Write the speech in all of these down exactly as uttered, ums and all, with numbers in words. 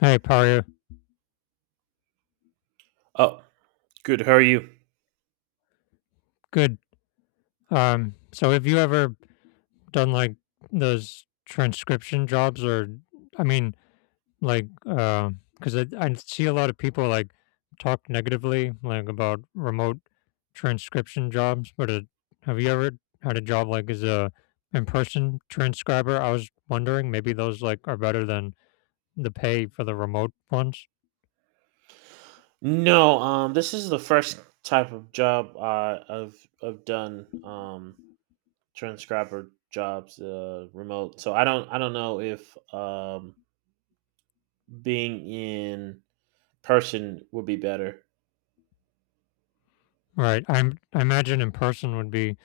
Hey, Paria. Oh, good. How are you? Good. Um, so have you ever done like those transcription jobs? Or I mean like uh, because I I see a lot of people like talk negatively like about remote transcription jobs, but uh, have you ever had a job like as a in-person transcriber? I was wondering maybe those like are better than the pay for the remote ones. No, um, this is the first type of job uh, I've I've done um transcriber jobs uh remote. So I don't I don't know if um being in person would be better. Right. I'm I imagine in person would be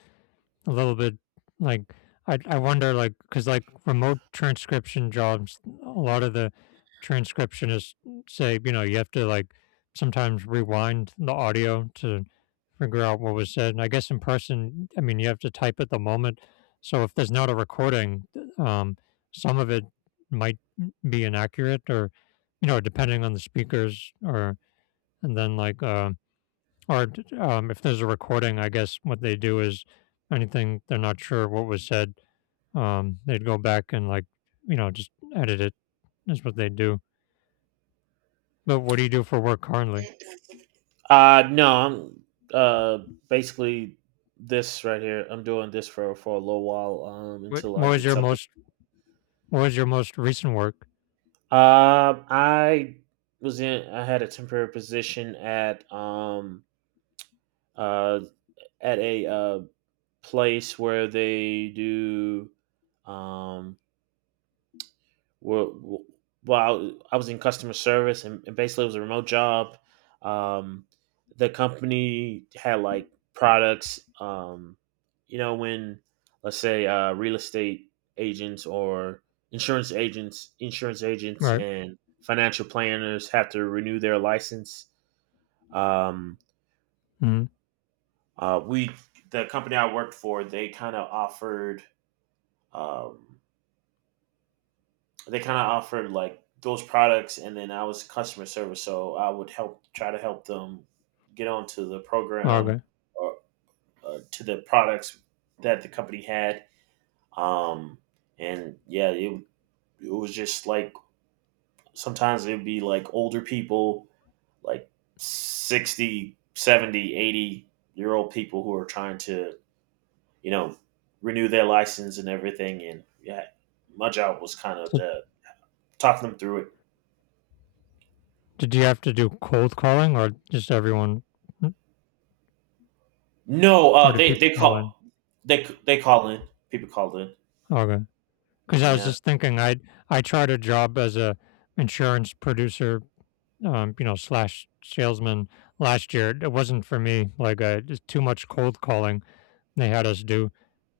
a little bit like I I wonder like because like remote transcription jobs, a lot of the transcriptionists say you know you have to like sometimes rewind the audio to figure out what was said. And I guess in person, I mean you have to type at the moment. So if there's not a recording, um, some of it might be inaccurate, or you know, depending on the speakers. Or and then like um or d um, If there's a recording, I guess what they do is anything they're not sure what was said, um, they'd go back and, like, you know, just edit it. That's what they do. But what do you do for work currently? Uh no, I'm uh basically this right here. I'm doing this for for a little while um What until I what was get your something. most what was your most recent work? Um, I was in. I had a temporary position at um uh at a uh place where they do, um where, well I was in customer service and, and basically it was a remote job. um the company had like products, um you know, when let's say uh real estate agents or insurance agents insurance agents Right. and financial planners have to renew their license. Um Mhm. uh we The company I worked for, they kind of offered, um they kind of offered like those products. And then I was customer service, so I would help, try to help them get onto the Oh, program, okay. or, or to the products that the company had. um and yeah, it, it was just like sometimes it would be like older people, like sixty, seventy, eighty year old people who are trying to, you know, renew their license and everything. And yeah, my job was kind of So the, talk them through it. did you have to do cold calling or just everyone, mm, No, or uh, do they people they call in? call, they they call in. People call in. Okay. Because I was Yeah. just thinking i I tried a job as a insurance producer, um, you know, slash salesman last year. It wasn't for me. Like, uh, just too much cold calling they had us do,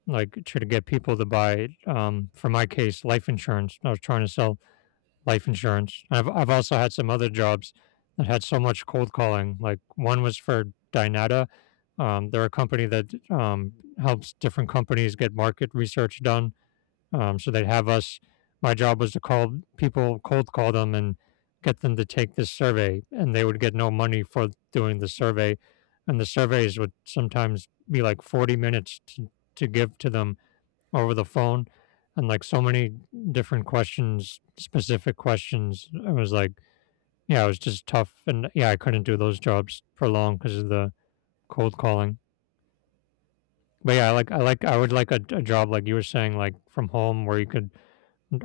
like, try to get people to buy, um, for my case, life insurance. I was trying to sell life insurance. I've, I've also had some other jobs that had so much cold calling. Like, one was for Dynata. Um, they're a company that um, helps different companies get market research done, um, so they'd have us my job was to call people, cold call them and get them to take this survey, and they would get no money for doing the survey. And the surveys would sometimes be like forty minutes to, to give to them over the phone, and like so many different questions, specific questions. I was like, yeah, it was just tough. And yeah, I couldn't do those jobs for long because of the cold calling. But yeah, I like, I like, I would like a, a job like you were saying, like from home where you could,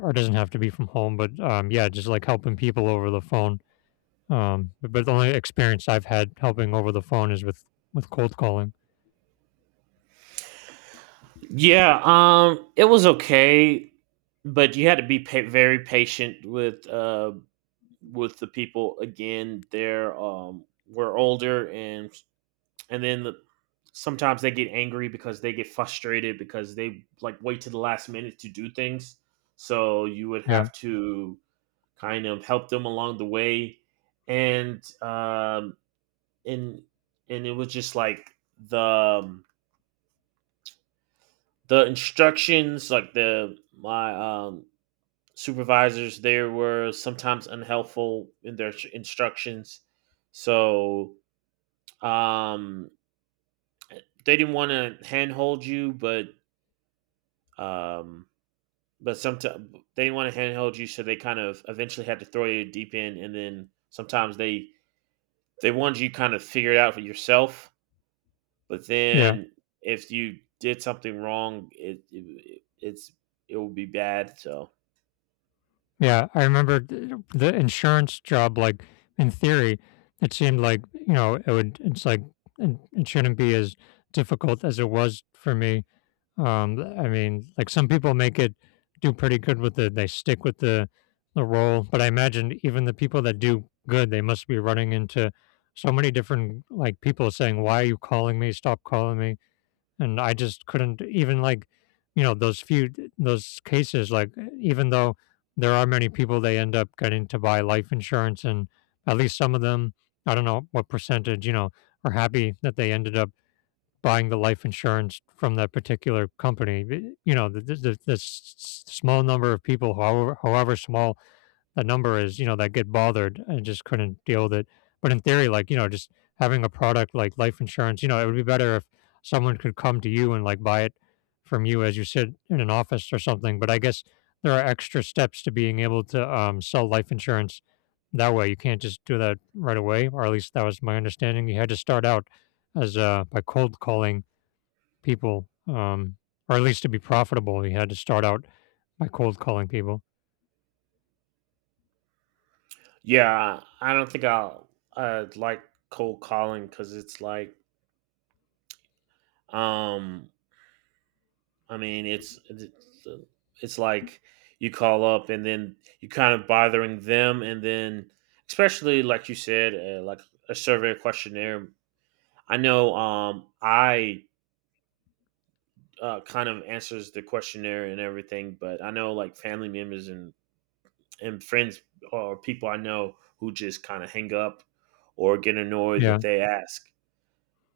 or it doesn't have to be from home, but um, yeah, just like helping people over the phone. Um, but, but the only experience I've had helping over the phone is with with cold calling. Yeah. Um, it was okay, but you had to be pa- very patient with uh with the people. Again, they're um we're older, and and then the, sometimes they get angry because they get frustrated because they like wait to the last minute to do things. So you would Yeah, have to kind of help them along the way. And um and and it was just like the um, the instructions, like the my um supervisors there were sometimes unhelpful in their instructions. So um they didn't want to handhold you, but um but sometimes they didn't want to handhold you, so they kind of eventually had to throw you deep in, and then sometimes they they wanted you kind of figure it out for yourself. But yeah, then if you did something wrong, it, it it's it will be bad. So. yeah. I remember th- the insurance job. Like in theory, it seemed like you know it would. It's like it, it shouldn't be as difficult as it was for me. Um, I mean, like some people make it do pretty good with it. They stick with the the role, but I imagine even the people that do good, they must be running into so many different like people saying, "Why are you calling me? Stop calling me!" And I just couldn't even like, you know, those few those cases. Like, even though there are many people, they end up getting to buy life insurance, and at least some of them, I don't know what percentage, you know, are happy that they ended up buying the life insurance from that particular company. B- You know, the, the, the the s- s- small number of people, however, however small the number is, you know, that get bothered and just couldn't deal with it. But in theory, like, you know, just having a product like life insurance, you know, it would be better if someone could come to you and like buy it from you as you sit in an office or something. But I guess there are extra steps to being able to um, sell life insurance that way. You can't just do that right away, or at least that was my understanding. You had to start out as uh, by cold calling people, um, or at least to be profitable, you had to start out by cold calling people. Yeah, I don't think I'll uh, like cold calling, because it's like, um I mean, it's it's, uh, it's like you call up, and then you are kind of bothering them, and then especially like you said, uh, like a survey questionnaire. I know um i uh, kind of answers the questionnaire and everything. But I know like family members, and and friends or people I know who just kind of hang up or get annoyed Yeah. that they ask.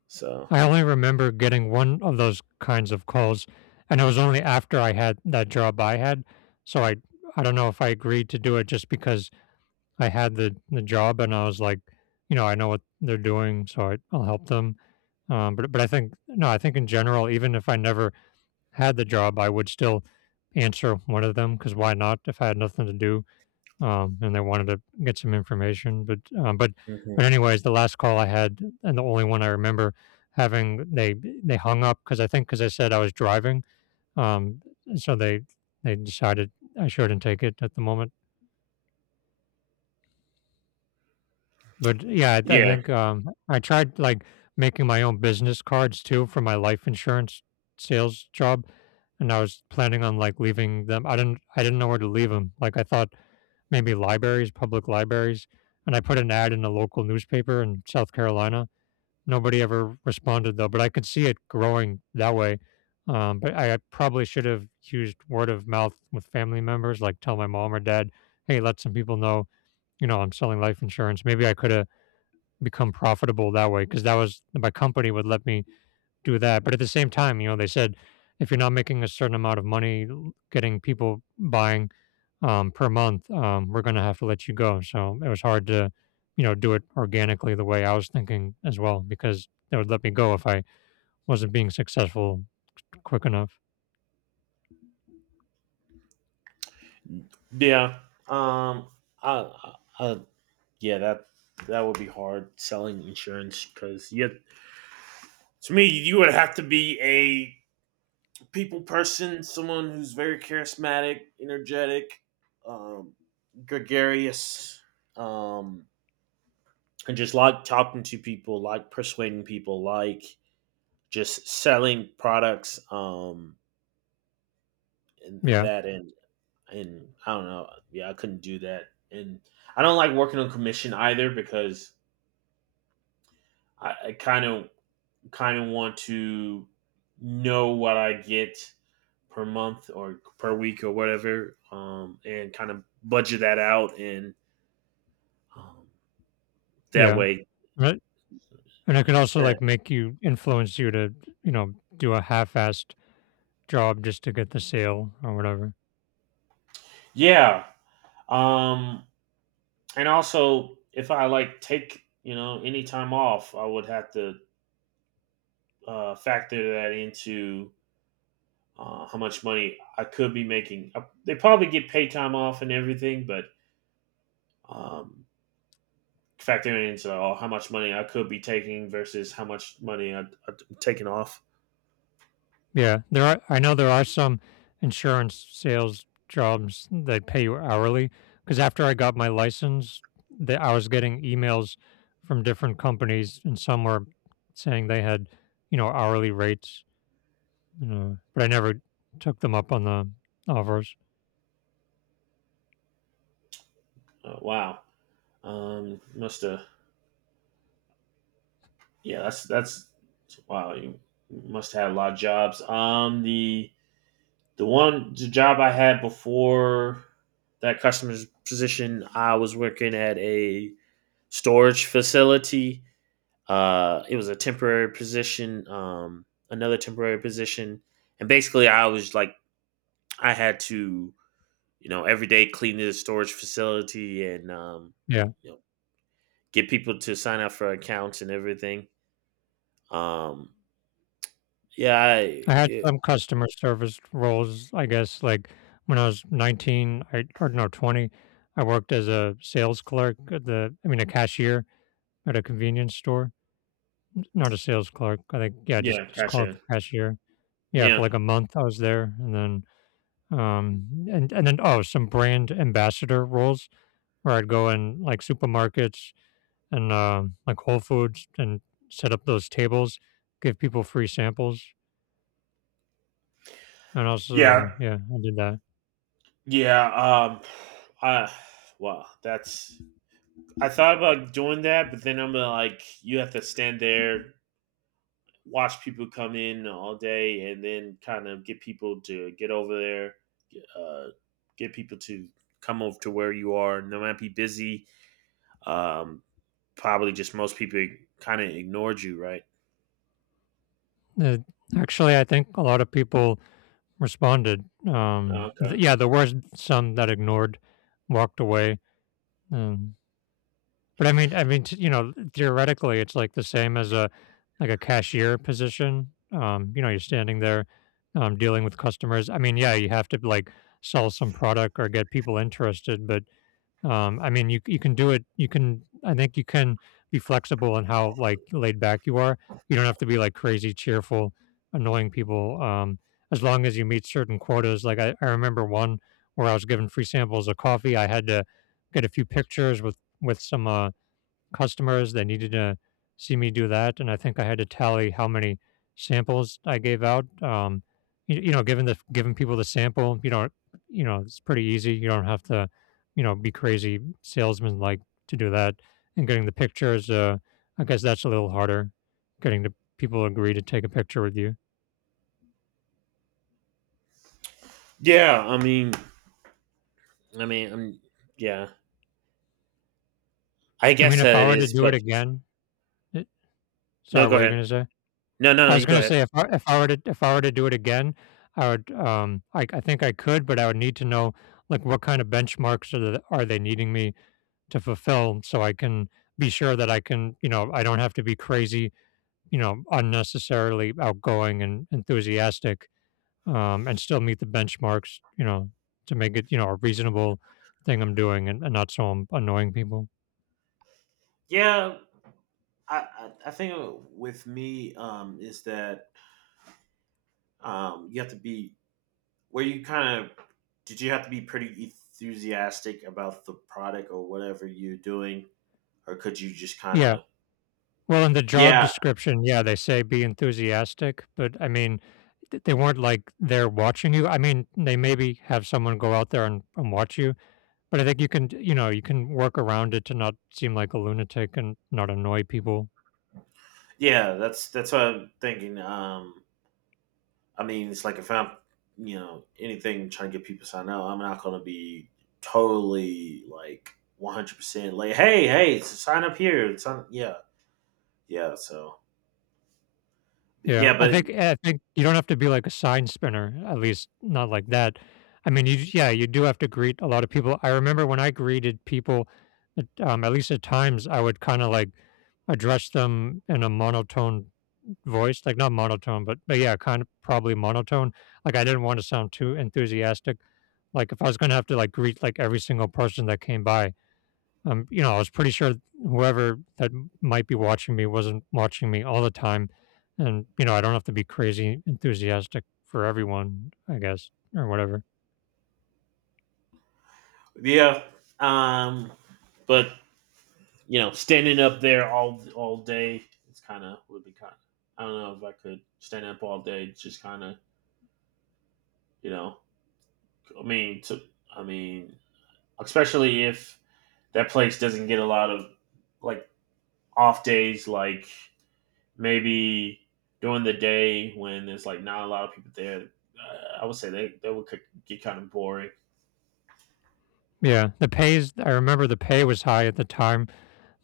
So. I only remember getting one of those kinds of calls, and it was only after I had that job I had. So I I don't know if I agreed to do it just because I had the the job and I was like, you know, I know what they're doing, so I, I'll help them. Um, but but I think no, I think in general, even if I never had the job, I would still answer one of them because why not? If I had nothing to do, um, and they wanted to get some information. But um, but Mhm. but anyways, the last call I had, and the only one I remember having, they they hung up because I think because I said I was driving, um, so they they decided I shouldn't take it at the moment. But yeah, I, I Yeah, think um, I tried like making my own business cards too for my life insurance sales job, and I was planning on like leaving them. I didn't I didn't know where to leave them. Like I thought maybe libraries, public libraries, and I put an ad in a local newspaper in South Carolina. Nobody ever responded though, but I could see it growing that way. Um, but I, I probably should have used word of mouth with family members, like tell my mom or dad, hey, let some people know, you know, I'm selling life insurance. Maybe I could have become profitable that way because that was my company would let me do that. But at the same time, you know, they said if you're not making a certain amount of money l- getting people buying um, per month, um, we're going to have to let you go. So it was hard to, you know, do it organically the way I was thinking as well, because they would let me go if I wasn't being successful quick enough. yeah. Um, I, I, yeah, that that would be hard selling insurance, because yeah, to me, you would have to be a people person, someone who's very charismatic, energetic, um, gregarious, um, and just like talking to people, like persuading people, like just selling products. um and, and Yeah. that and and I don't know. Yeah, I couldn't do that. And I don't like working on commission either, because i I kind of kind of want to know what I get per month or per week or whatever. Um and kind of budget that out. And um, that Yeah. way. Right. And it could also and- like make you influence you to, you know, do a half assed job just to get the sale or whatever. yeah, um and also if I like take, you know, any time off, I would have to uh, factor that into uh, how much money I could be making. Uh, They probably get pay time off and everything, but, um, factoring into uh, how much money I could be taking versus how much money I, I'm taking off. Yeah, there are. I know there are some insurance sales jobs that pay you hourly. Because after I got my license, the, I was getting emails from different companies, and some were saying they had, you know, hourly rates. You know, but I never took them up on the offers. Uh, wow, um, must have yeah, that's that's wow. You must have had a lot of jobs. Um, the the one the job I had before that customer's position, I was working at a storage facility. Uh, it was a temporary position, um, another temporary position, and basically I was like, I had to, you know, every day clean the storage facility, and, um, Yeah, you know, get people to sign up for accounts and everything. Um, yeah, I I had it, some customer service roles. I guess like when I was nineteen, I or no twenty, I worked as a sales clerk at the. I mean, a cashier at a convenience store. Not a sales clerk. I think yeah, just yeah, just called the gotcha. cashier. Yeah, Yeah, for like a month I was there, and then um, and and then oh, some brand ambassador roles where I'd go in like supermarkets and uh, like Whole Foods and set up those tables, give people free samples, and also yeah, yeah, I did that. yeah. Um, I Wow, that's I thought about doing that, but then I'm like, you have to stand there, watch people come in all day, and then kind of get people to get over there. uh, get people to come over to where you are. And they might be busy. Um, Probably just most people kind of ignored you, right? Uh, actually, I think a lot of people responded. Um, th- Okay. yeah, there were some that ignored, walked away. Um, But I mean I mean, t you know, theoretically, it's, like, the same as a like, a cashier position, um, you know, you're standing there, um, dealing with customers, I mean, yeah, you have to, like, sell some product or get people interested, but, um, I mean, you you can do it you can I think you can be flexible in how, like, laid back you are, you don't have to be, like, crazy cheerful, annoying people, um, as long as you meet certain quotas, like, I I remember one where I was given free samples of coffee, I had to get a few pictures with with some, uh customers. They needed to see me do that, and I think I had to tally how many samples I gave out. Um, you, you know, giving the giving people the sample, you know, you know, it's pretty easy. You don't have to, you know, be crazy salesman like to do that. And getting the pictures, uh, I guess that's a little harder. Getting the people to agree to take a picture with you. Yeah, I mean, I mean, um yeah, I I mean, guess if that I it were to is. do But it again, it, no, sorry, what go were you ahead. going to say? No, no, no, I was you go gonna ahead. say if I if I were to if I were to do it again, I would, um, I I think I could, but I would need to know, like, what kind of benchmarks are the are they needing me to fulfill so I can be sure that I can, you know, I don't have to be crazy, you know, unnecessarily outgoing and enthusiastic, um, and still meet the benchmarks, you know, to make it, you know, a reasonable thing I'm doing and, and not so um, annoying people. Yeah, I, I, I think with me, um, is that, um, you have to be where you kind of, did you have to be pretty enthusiastic about the product or whatever you're doing, or could you just kind Yeah. of? Well, in the job Yeah, description, yeah, they say be enthusiastic, but I mean, th- they weren't like there watching you. I mean, they maybe have someone go out there and, and watch you. But I think you can, you know, you can work around it to not seem like a lunatic and not annoy people. yeah, that's that's what I'm thinking. Um, I mean, it's like if I'm, you know, anything trying to get people to sign up, I'm not going to be totally like one hundred percent, like, hey, hey, sign up here. Sign. Yeah, yeah. So Yeah, yeah, I but. think eh, I think you don't have to be like a sign spinner, at least not like that. I mean, you yeah, you do have to greet a lot of people. I remember when I greeted people, at, um, at least at times, I would kind of like address them in a monotone voice, like not monotone, but, but yeah, kind of probably monotone. Like I didn't want to sound too enthusiastic. Like if I was gonna have to like greet like every single person that came by, um, you know, I was pretty sure whoever that might be watching me wasn't watching me all the time, and you know, I don't have to be crazy enthusiastic for everyone, I guess, or whatever. Yeah, um but, you know, standing up there all all day, it's kind of, would be kind of, I don't know if I could stand up all day. Just kind of, you know. I mean, to, I mean, especially if that place doesn't get a lot of, like, off days, like maybe during the day when there's like not a lot of people there. Uh, I would say they that would get kind of boring. Yeah, the pays. I remember the pay was high at the time.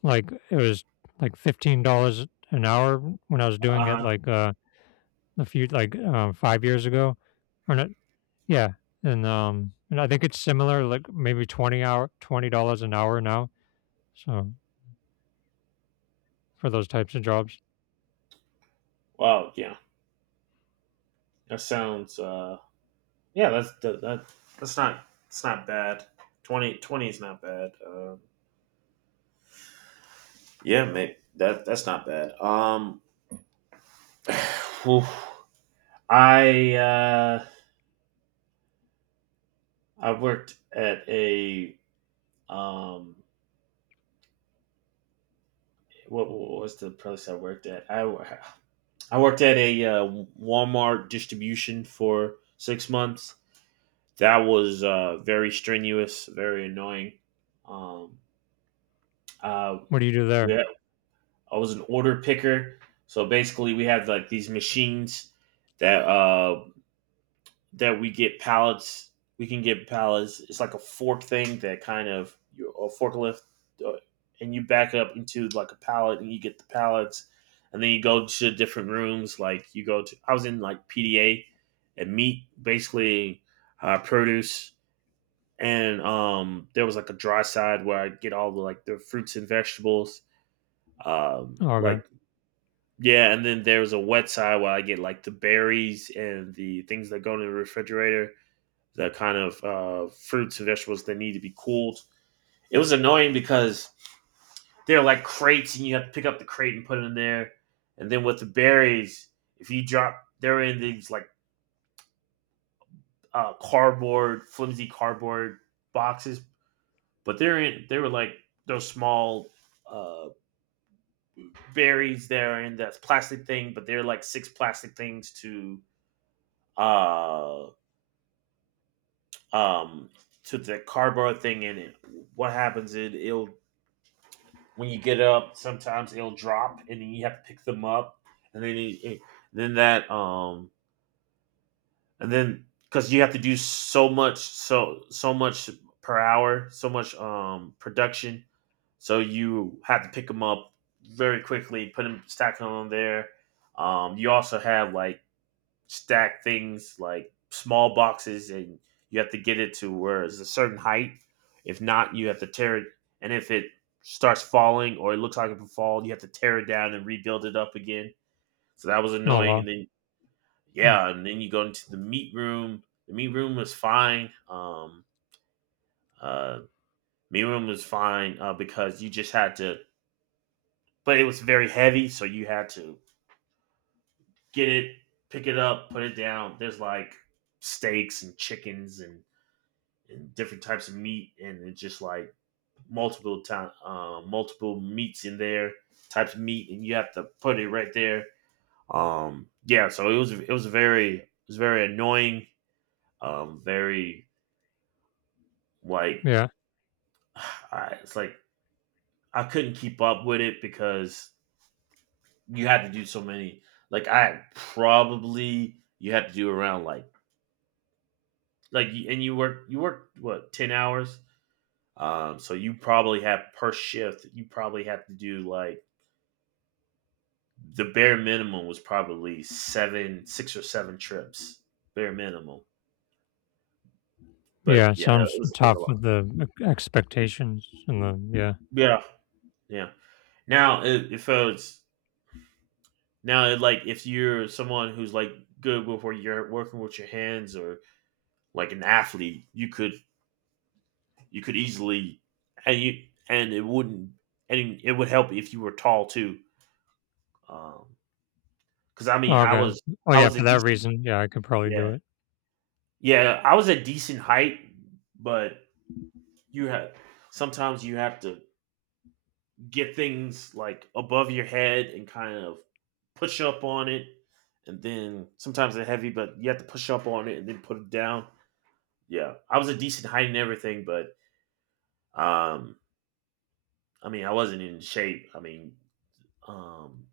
Like it was like fifteen dollars an hour when I was doing Uh it. huh. Like uh a few like um, five years ago, or not? Yeah, and um, and I think it's similar, like maybe twenty hour, twenty dollars an hour now. So for those types of jobs, Wow. Yeah. That sounds. Uh Yeah. That's that, that that's not, it's not bad. Twenty, twenty is not bad. Um, Yeah, mate. That that's not bad. Um, oof. I uh, I worked at a, um, what, what was the place I worked at? I wo- I worked at a uh, Walmart distribution for six months. That was uh, very strenuous, very annoying. Um, uh, what do you do there? yeah, I was an order picker. So basically, we have like these machines that uh, that we get pallets. We can get pallets. It's like a fork thing that kind of, a forklift, uh, and you back up into like a pallet, and you get the pallets, and then you go to different rooms. Like you go to, I was in like P D A and meat. Basically, uh, produce, and, um, there was like a dry side where I'd get all the, like the fruits and vegetables. Um, Oh, okay. like yeah, and then there was a wet side where I get like the berries and the things that go in the refrigerator, the kind of uh, fruits and vegetables that need to be cooled. It was annoying because they're like crates, and you have to pick up the crate and put it in there. And then with the berries, if you drop, they're in these like, uh, cardboard, flimsy cardboard boxes. But they're in. They were like those small, uh, berries there in that plastic thing, but they're like six plastic things to, uh um to the cardboard thing in it. What happens is, it'll when you get up, sometimes it'll drop, and then you have to pick them up. And then it, it- then that um and then, because you have to do so much, so so much per hour, so much um production, so you have to pick them up very quickly, put them, stack them on there. Um, you also have like, stack things like small boxes, and you have to get it to where it's a certain height. If not, you have to tear it. And if it starts falling or it looks like it could fall, you have to tear it down and rebuild it up again. So that was Oh annoying. And wow. then, Mm. Yeah, and then you go into the meat room. The meat room was fine. Um, uh, Meat room was fine, uh, because you just had to, but it was very heavy. So you had to get it, pick it up, put it down. There's like steaks and chickens and different types of meat, and it's just like multiple time uh, multiple meats in there, types of meat, and you have to put it right there. Um yeah, so it was it was very it was very annoying, um very, like. Yeah. I, it's like I couldn't keep up with it, because you had to do so many, like I probably you had to do around, like like and you work you work what, ten hours. Um so you probably have per shift, you probably have to do like the bare minimum was probably seven, six or seven trips. Bare minimum. But Yeah, it yeah, it sounds was, it was a tough lot. with the e- expectations and the yeah. Yeah, yeah. Now, it, if it's now, it, like if you're someone who's like good with where you're working with your hands, or like an athlete, you could you could easily, and you and it wouldn't, and it would help if you were tall too. Um, because I mean, Oh, I okay. was Oh I yeah. was a For that decent, reason, yeah, I could probably do yeah, it. yeah, I was a decent height. But you have, sometimes you have to get things like above your head and kind of push up on it, and then sometimes they're heavy, but you have to push up on it and then put it down. Yeah, I was a decent height and everything. But um I mean, I wasn't in shape, I mean, um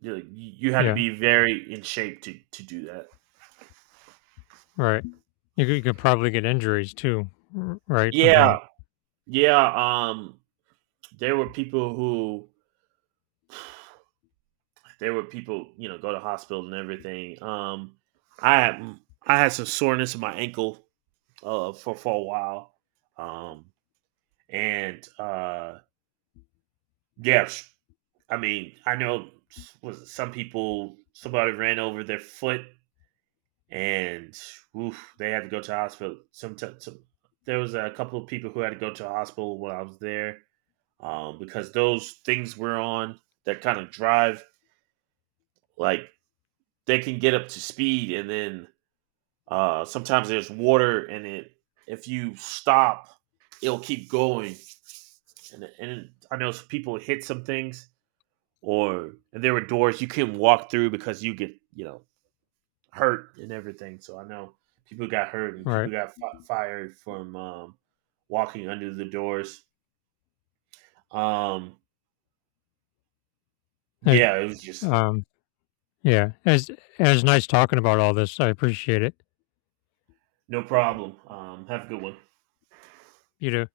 you, you had to Yeah. be very in shape to to do that. Right. You could, you could probably get injuries too. r- Right with Yeah, the yeah. um there were people who there were people, you know, go to hospital and everything. um i had I had some soreness in my ankle uh, for for a while. Um, and uh, Yeah, I mean, I know, was some people somebody ran over their foot, and oof, they had to go to the hospital. Some, t- some There was a couple of people who had to go to the hospital while I was there, um, because those things we're on, that kind of drive, like they can get up to speed. And then, uh, sometimes there's water, and it, if you stop, it'll keep going. And, and I know people hit some things, or and there were doors you couldn't walk through because you get, you know, hurt and everything. So I know people got hurt and right. people got fi- fired from, um, walking under the doors. Um, I, yeah, it was just like. um. Yeah, as as nice talking about all this. I appreciate it. No problem. Um, have a good one. You know,